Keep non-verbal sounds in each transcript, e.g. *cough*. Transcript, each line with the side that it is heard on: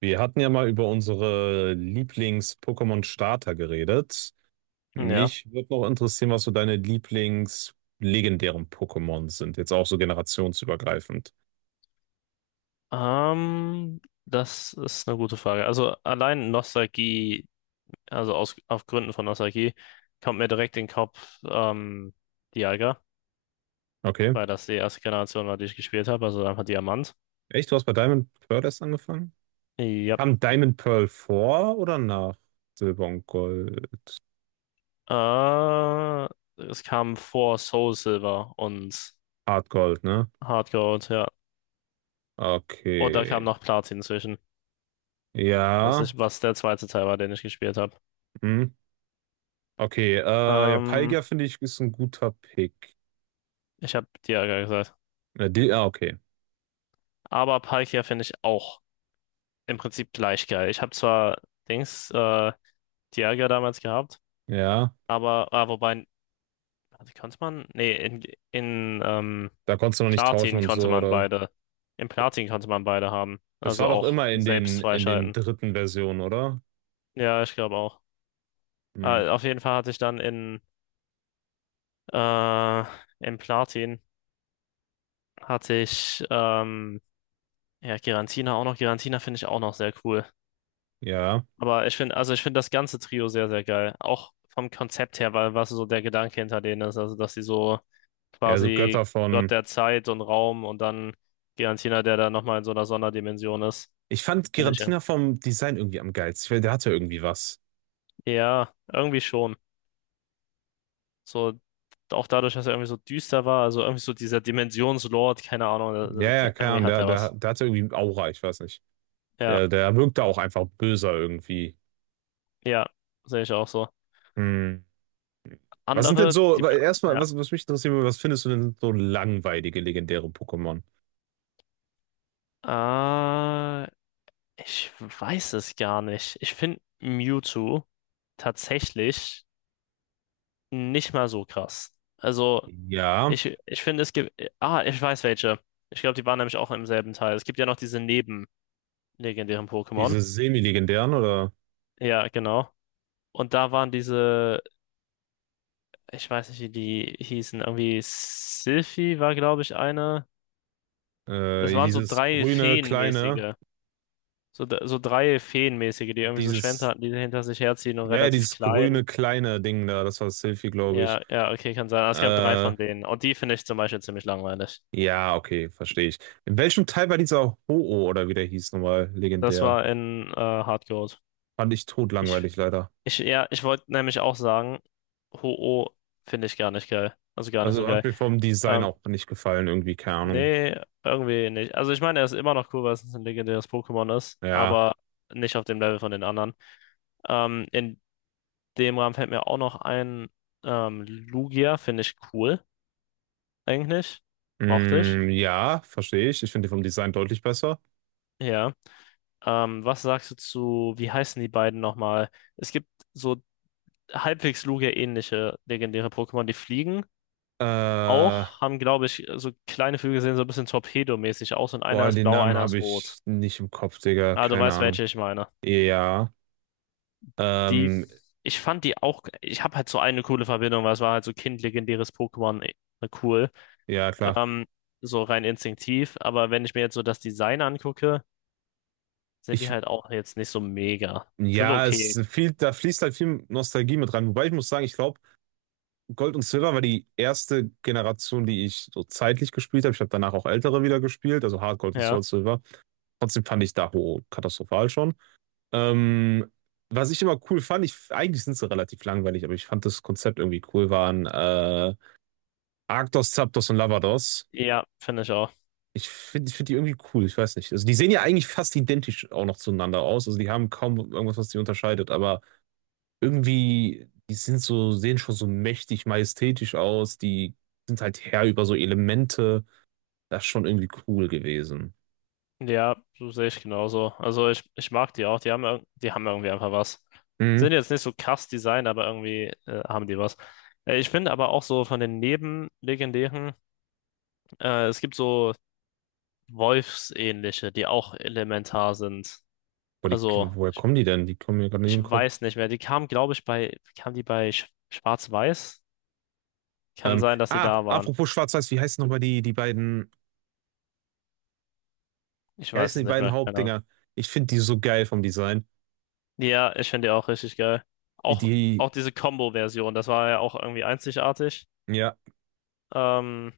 right: Wir hatten ja mal über unsere Lieblings-Pokémon-Starter geredet.
left: Ja.
right: Mich würde noch interessieren, was so deine Lieblings-legendären Pokémon sind. Jetzt auch so generationsübergreifend.
left: Das ist eine gute Frage. Also allein Nostalgie, auf Gründen von Nostalgie, kommt mir direkt in den Kopf Dialga,
right: Okay.
left: weil das die erste Generation war, die ich gespielt habe, also einfach Diamant.
right: Echt? Du hast bei Diamond Pearl erst angefangen?
left: Ja.
right: Kam Diamond Pearl vor oder nach Silber und Gold?
left: Äh, Es kam vor Soul Silver und
right: Hard Gold, ne?
left: Hard Gold, ja. Und da kam
right: Okay.
left: noch Platin zwischen,
right: Ja.
left: was der zweite Teil war, den ich gespielt habe.
right: Hm. Okay. Ja,
left: Ähm,
right: Palkia finde ich ist ein guter Pick.
left: Ich habe Dialga gesagt.
right: Ah, okay.
left: Aber Palkia finde ich auch im Prinzip gleich geil. Ich habe zwar Dings, äh, Dialga damals gehabt,
right: Ja.
left: aber, wobei, warte, konnte man? Nee, in
right: Da konntest du noch nicht tauschen
left: Platin
right: und
left: konnte
right: so,
left: man
right: oder?
left: beide. Im Platin konnte man beide haben.
right: Das war
left: Also
right: doch
left: auch
right: immer in den,
left: selbst
right: in den
left: freischalten.
right: dritten Versionen, oder?
left: Ja, ich glaube auch.
right: Hm,
left: Ah, auf jeden Fall hatte ich dann äh, im Platin hatte ich ja, Giratina auch noch. Giratina finde ich auch noch sehr cool.
right: ja.
left: Aber ich finde, also ich finde das ganze Trio sehr, sehr geil. Auch vom Konzept her, weil was so der Gedanke hinter denen ist, also dass sie so
right: Ja, also Götter
left: quasi Gott
right: von.
left: der Zeit und Raum und dann Giantina, der da nochmal in so einer Sonderdimension ist,
right: Ich fand
left: finde ich. Ja,
right: Giratina vom Design irgendwie am geilsten. Ich weiß, der hatte irgendwie was.
left: ja, irgendwie schon. So, auch dadurch, dass er irgendwie so düster war, also irgendwie so dieser Dimensionslord, keine Ahnung,
right: Ja, ja, keine
left: irgendwie
right: Ahnung.
left: hat
right: Der,
left: er
right: der,
left: was.
right: der hatte irgendwie Aura, ich weiß nicht.
left: Ja,
right: Der wirkte auch einfach böser irgendwie.
left: ja, sehe ich auch so.
right: Hm. Was sind denn
left: Andere,
right: so,
left: die
right: weil erstmal,
left: mir,
right: was, was mich interessieren würde, was findest du denn so langweilige, legendäre Pokémon?
left: ja. Ich weiß es gar nicht. Ich finde Mewtwo tatsächlich nicht mal so krass. Also,
right: Ja,
left: ich finde, es gibt. Ah, ich weiß welche. Ich glaube, die waren nämlich auch im selben Teil. Es gibt ja noch diese nebenlegendären Pokémon.
right: diese semi-legendären oder
left: Ja, genau. Und da waren diese, ich weiß nicht, wie die hießen, irgendwie Sylphie war, glaube ich, eine. Das waren so
right: dieses
left: drei
right: grüne, kleine,
left: Feenmäßige. So, so drei Feenmäßige, die irgendwie so Schwänze
right: dieses
left: hatten, die hinter sich herziehen und
right: Ja, ja,
left: relativ
right: dieses
left: klein.
right: grüne kleine Ding da, das war Sylphie, glaube ich.
left: Ja, ja, okay, kann sein. Es gab drei
right: Äh,
left: von denen. Und die finde ich zum Beispiel ziemlich langweilig.
right: ja, okay, verstehe ich. In welchem Teil war dieser Ho-Oh oder wie der hieß nochmal
left: Das
right: legendär?
left: war in Hard Gold.
right: Fand ich
left: Ich,
right: totlangweilig leider.
left: ich, ja, ich wollte nämlich auch sagen, Ho-Oh finde ich gar nicht geil. Also gar nicht so
right: Also hat
left: geil.
right: mir vom Design
left: Ähm,
right: auch nicht gefallen, irgendwie, keine Ahnung.
left: nee, irgendwie nicht. Also ich meine, er ist immer noch cool, weil es ein legendäres Pokémon ist,
right: Ja,
left: aber nicht auf dem Level von den anderen. In dem Rahmen fällt mir auch noch ein Lugia, finde ich cool, eigentlich. Mochte ich.
right: mm, ja, verstehe ich. Ich finde den vom Design deutlich besser.
left: Ja. Was sagst du zu, wie heißen die beiden nochmal? Es gibt so halbwegs Lugia-ähnliche legendäre Pokémon, die fliegen
right: Äh,
left: auch, haben, glaube ich, so kleine Flügel sehen so ein bisschen Torpedo-mäßig aus und einer
right: Boah,
left: ist
right: den
left: blau,
right: Namen
left: einer ist
right: habe ich
left: rot.
right: nicht im Kopf, Digga,
left: Ah, du
right: keine
left: weißt,
right: Ahnung.
left: welche ich meine.
right: Ja,
left: Die,
right: ähm,
left: ich fand die auch, ich habe halt so eine coole Verbindung, weil es war halt so kindlegendäres Pokémon cool.
right: ja, klar.
left: Ähm, so rein instinktiv, aber wenn ich mir jetzt so das Design angucke, sind die
right: Ich,
left: halt auch jetzt nicht so mega. Sind
right: ja, es
left: okay,
right: ist viel, da fließt halt viel Nostalgie mit rein. Wobei ich muss sagen, ich glaube, Gold und Silver war die erste Generation, die ich so zeitlich gespielt habe. Ich habe danach auch ältere wieder gespielt, also Hard Gold und
left: ja.
right: Soul Silver. Trotzdem fand ich Daho katastrophal schon. Ähm, was ich immer cool fand, ich, eigentlich sind sie relativ langweilig, aber ich fand das Konzept irgendwie cool, waren Arctos, Zapdos und Lavados.
left: Ja, finde ich auch.
right: Ich find die irgendwie cool, ich weiß nicht. Also die sehen ja eigentlich fast identisch auch noch zueinander aus. Also die haben kaum irgendwas, was die unterscheidet, aber irgendwie, die sind so, sehen schon so mächtig majestätisch aus, die sind halt Herr über so Elemente. Das ist schon irgendwie cool gewesen.
left: Ja, so sehe ich genauso. Also ich mag die auch. Die haben, die haben irgendwie einfach was.
right: Mhm.
left: Sind jetzt nicht so krass Design, aber irgendwie haben die was. Ich finde aber auch so von den Nebenlegendären, es gibt so Wolfsähnliche, die auch elementar sind.
right: Wo die,
left: Also
right: woher
left: ich,
right: kommen die denn? Die kommen mir gerade nicht in den
left: ich
right: Kopf.
left: weiß nicht mehr. Die kamen, glaube ich, kamen die bei Schwarz-Weiß? Kann sein, dass die
right: Ah,
left: da waren.
right: apropos Schwarz-Weiß, wie heißen nochmal die beiden,
left: Ich
right: wie
left: weiß
right: heißen
left: es
right: die
left: nicht
right: beiden
left: mehr. Keine Ahnung.
right: Hauptdinger? Ich finde die so geil vom Design.
left: Ja, ich finde die auch richtig geil. Auch,
right: Die,
left: auch diese Combo-Version, das war ja auch irgendwie einzigartig.
right: ja.
left: Ähm,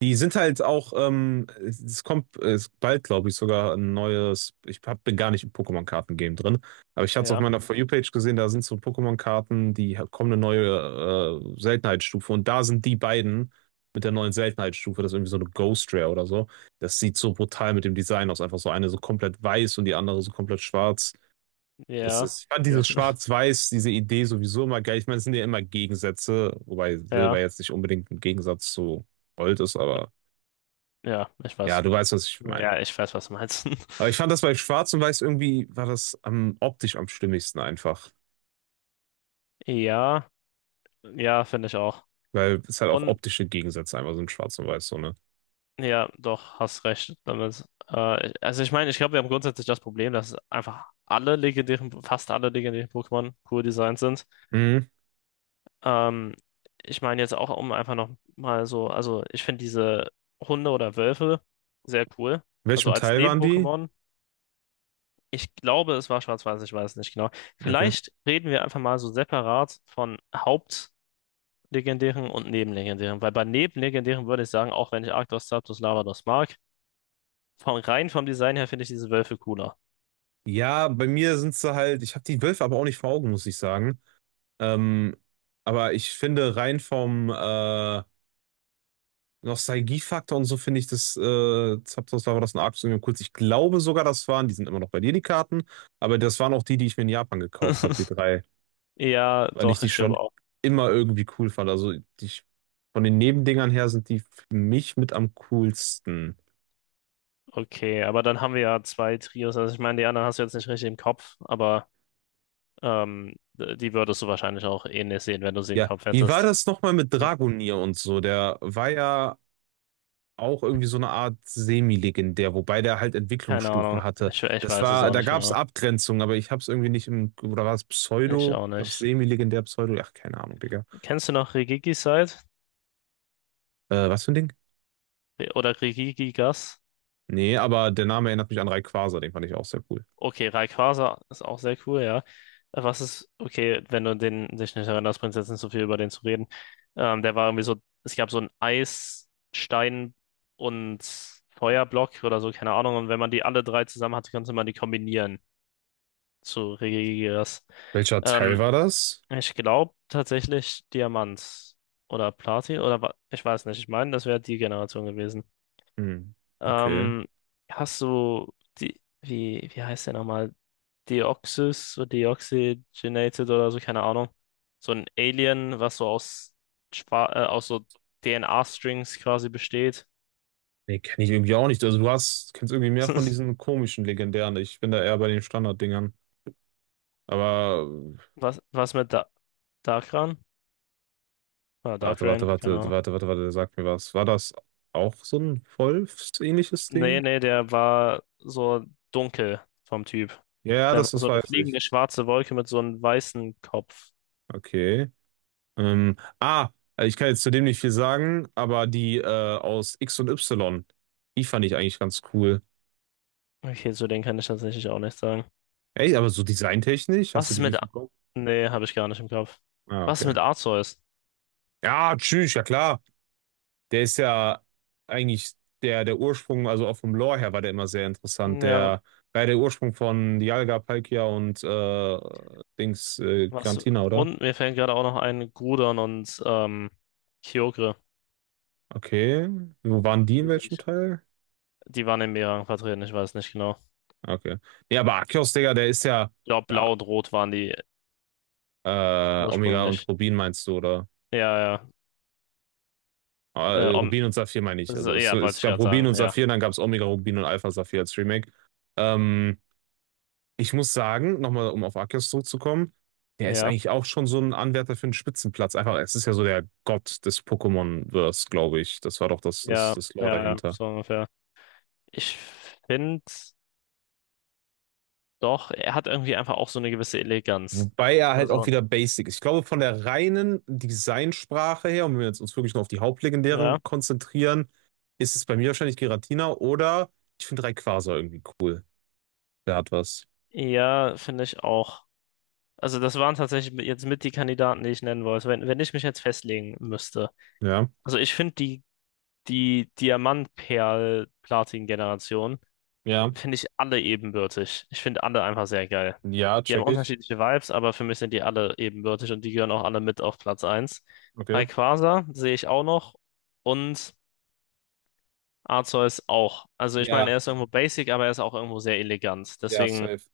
right: Die sind halt auch, es kommt es bald, glaube ich, sogar ein neues. Ich hab, bin gar nicht im Pokémon-Karten-Game drin, aber ich hatte es auf
left: Ja
right: meiner For You-Page gesehen, da sind so Pokémon-Karten, die ha- kommen eine neue Seltenheitsstufe und da sind die beiden mit der neuen Seltenheitsstufe, das ist irgendwie so eine Ghost Rare oder so. Das sieht so brutal mit dem Design aus, einfach so eine so komplett weiß und die andere so komplett schwarz. Das
left: ja,
right: ist, ich fand
left: okay.
right: dieses Schwarz-Weiß, diese Idee sowieso immer geil. Ich meine, es sind ja immer Gegensätze, wobei Silber
left: Ja,
right: jetzt nicht unbedingt ein Gegensatz zu Gold ist, aber.
left: ja, ich
right: Ja,
left: weiß.
right: du weißt, was ich meine.
left: Ja, ich weiß, was du meinst.
right: Aber ich fand
left: *laughs*
right: das bei Schwarz und Weiß irgendwie war das am optisch am stimmigsten einfach.
left: Ja, ja, finde ich auch.
right: Weil es halt auch
left: Und
right: optische Gegensätze einfach sind, Schwarz und Weiß, so, ne?
left: ja, doch, hast recht damit. Also ich meine, ich glaube, wir haben grundsätzlich das Problem, dass einfach alle legendären, fast alle legendären Pokémon cool designt sind.
right: Mhm.
left: Ähm, ich meine jetzt auch, um einfach noch mal so, also ich finde diese Hunde oder Wölfe sehr cool.
right: In
left: Also
right: welchem
left: als
right: Teil waren die?
left: Neben-Pokémon. Ich glaube, es war schwarz-weiß, ich weiß nicht genau.
right: Okay.
left: Vielleicht reden wir einfach mal so separat von Hauptlegendären und Nebenlegendären, weil bei Nebenlegendären würde ich sagen, auch wenn ich Arctos, Zapdos, Lavados mag, von rein vom Design her finde ich diese Wölfe cooler.
right: Ja, bei mir sind sie halt, ich habe die Wölfe aber auch nicht vor Augen, muss ich sagen. Ähm, aber ich finde rein vom Nostalgiefaktor und so finde ich das, Zapdos war das ein Arc Union kurz. Ich glaube sogar, das waren, die sind immer noch bei dir, die Karten, aber das waren auch die, die ich mir in Japan gekauft habe, die
left: *laughs*
right: drei.
left: Ja,
right: Weil ich
left: doch,
right: die
left: ich
right: schon
left: glaube auch.
right: immer irgendwie cool fand. Also die, von den Nebendingern her sind die für mich mit am coolsten.
left: Okay, aber dann haben wir ja zwei Trios. Also ich meine, die anderen hast du jetzt nicht richtig im Kopf, aber die würdest du wahrscheinlich auch ähnlich sehen, wenn du sie im
right: Ja,
left: Kopf
right: wie war
left: hättest.
right: das nochmal mit
left: Hm.
right: Dragonier und so? Der war ja auch irgendwie so eine Art semi-legendär, wobei der halt
left: Keine
right: Entwicklungsstufen
left: Ahnung.
right: hatte.
left: Ich
right: Das
left: weiß es
right: war,
left: auch
right: da
left: nicht
right: gab es
left: genau.
right: Abgrenzungen, aber ich hab's irgendwie nicht im, oder war es
left: Ich
right: Pseudo?
left: auch
right: Gab es
left: nicht.
right: semi-legendär Pseudo? Ach, keine Ahnung, Digga.
left: Kennst du noch Rigigi Side?
right: Was für ein Ding?
left: Oder Rigigi Gas?
right: Nee, aber der Name erinnert mich an Rayquaza, den fand ich auch sehr cool.
left: Okay, Rayquaza ist auch sehr cool, ja. Was ist, okay, wenn du dich nicht erinnerst, bringt es jetzt nicht so viel über den zu reden. Der war irgendwie so, es gab so einen Eisstein und Feuerblock oder so, keine Ahnung. Und wenn man die alle drei zusammen hatte, konnte man die kombinieren zu Regigigas.
right: Welcher Teil
left: Ähm,
right: war das?
left: ich glaube tatsächlich Diamant oder Platin oder ich weiß nicht. Ich meine, das wäre die Generation gewesen.
right: Hm, okay.
left: Ähm, Hast du die, wie heißt der nochmal? Deoxys oder Deoxygenated oder so, keine Ahnung. So ein Alien, was so aus so DNA-Strings quasi besteht.
right: Nee, kenne ich irgendwie auch nicht. Also du hast, kennst irgendwie mehr von
left: *laughs*
right: diesen komischen legendären. Ich bin da eher bei den Standarddingern. Aber äh,
left: Was mit da Darkran? Ah,
right: warte, warte,
left: Darkran, keine
right: warte,
left: Ahnung.
right: warte, warte, warte, sag mir was. War das auch so ein Wolfsähnliches
left: Nee,
right: Ding?
left: nee, der war so dunkel vom Typ.
right: Ja, ja,
left: Der
right: das,
left: war
right: das
left: so eine
right: weiß ich.
left: fliegende schwarze Wolke mit so einem weißen Kopf.
right: Okay. Ah, also ich kann jetzt zu dem nicht viel sagen, aber die aus X und Y, die fand ich eigentlich ganz cool.
left: Okay, zu denen kann ich tatsächlich auch nichts sagen.
right: Ey, aber so designtechnisch, hast
left: Was
right: du
left: ist
right: die
left: mit...
right: nicht
left: A
right: bekommen?
left: nee, habe ich gar nicht im Kopf.
right: Ah,
left: Was ist
right: okay.
left: mit Arceus?
right: Ja, tschüss, ja klar. Der ist ja eigentlich der, der Ursprung, also auch vom Lore her war der immer sehr interessant.
left: Ja,
right: Der war ja der Ursprung von Dialga, Palkia und Dings
left: was?
right: Giratina, oder?
left: Und mir fällt gerade auch noch ein, Gudon und Kyogre.
right: Okay. Wo waren die in
left: Die finde
right: welchem
left: ich-
right: Teil?
left: Die waren in mehreren vertreten, ich weiß nicht genau.
right: Okay. Ja, aber Arceus, Digga, der ist ja,
left: Ja,
right: ja
left: blau und rot waren die
right: Omega und
left: ursprünglich.
right: Rubin meinst du, oder?
left: Ja, ja.
right: Ah,
left: Äh,
right: Äh,
left: Om
right: Rubin und Saphir meine ich.
left: so,
right: Also es,
left: ja, wollte
right: es
left: ich
right: gab
left: gerade
right: Rubin und
left: sagen. Ja.
right: Saphir, dann gab es Omega, Rubin und Alpha Saphir als Remake. Ähm, Ich muss sagen, nochmal, um auf Arceus zurückzukommen, der ist
left: Ja,
right: eigentlich auch schon so ein Anwärter für einen Spitzenplatz. Einfach, es ist ja so der Gott des Pokémon-Verse, glaube ich. Das war doch das, das,
left: ja,
right: das Lore
left: ja, ja,
right: dahinter.
left: so ungefähr. Ich finde doch, er hat irgendwie einfach auch so eine gewisse Eleganz.
right: Wobei er halt auch
left: Also,
right: wieder basic ist. Ich glaube, von der reinen Designsprache her, und wenn wir jetzt uns wirklich nur auf die
left: ja.
right: Hauptlegendären konzentrieren, ist es bei mir wahrscheinlich Giratina oder ich finde Rayquaza irgendwie cool. Der hat was.
left: Ja, finde ich auch. Also, das waren tatsächlich jetzt mit die Kandidaten, die ich nennen wollte, wenn ich mich jetzt festlegen müsste.
right: Ja,
left: Also, ich finde die Diamant-Perl-Platin-Generation
right: ja,
left: finde ich alle ebenbürtig. Ich finde alle einfach sehr geil.
right: ja,
left: Die haben
right: check ich.
left: unterschiedliche Vibes, aber für mich sind die alle ebenbürtig und die gehören auch alle mit auf Platz 1.
right: Okay.
left: Rayquaza sehe ich auch noch und Arceus auch. Also ich meine,
right: Ja,
left: er ist irgendwo basic, aber er ist auch irgendwo sehr elegant.
right: ja,
left: Deswegen
right: safe.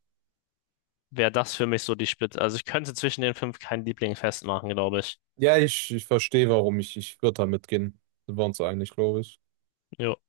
left: wäre das für mich so die Spitze. Also ich könnte zwischen den fünf keinen Liebling festmachen, glaube ich.
right: Ja, ich verstehe, warum ich würde da mitgehen. Sind wir uns eigentlich, glaube ich.
left: Jo.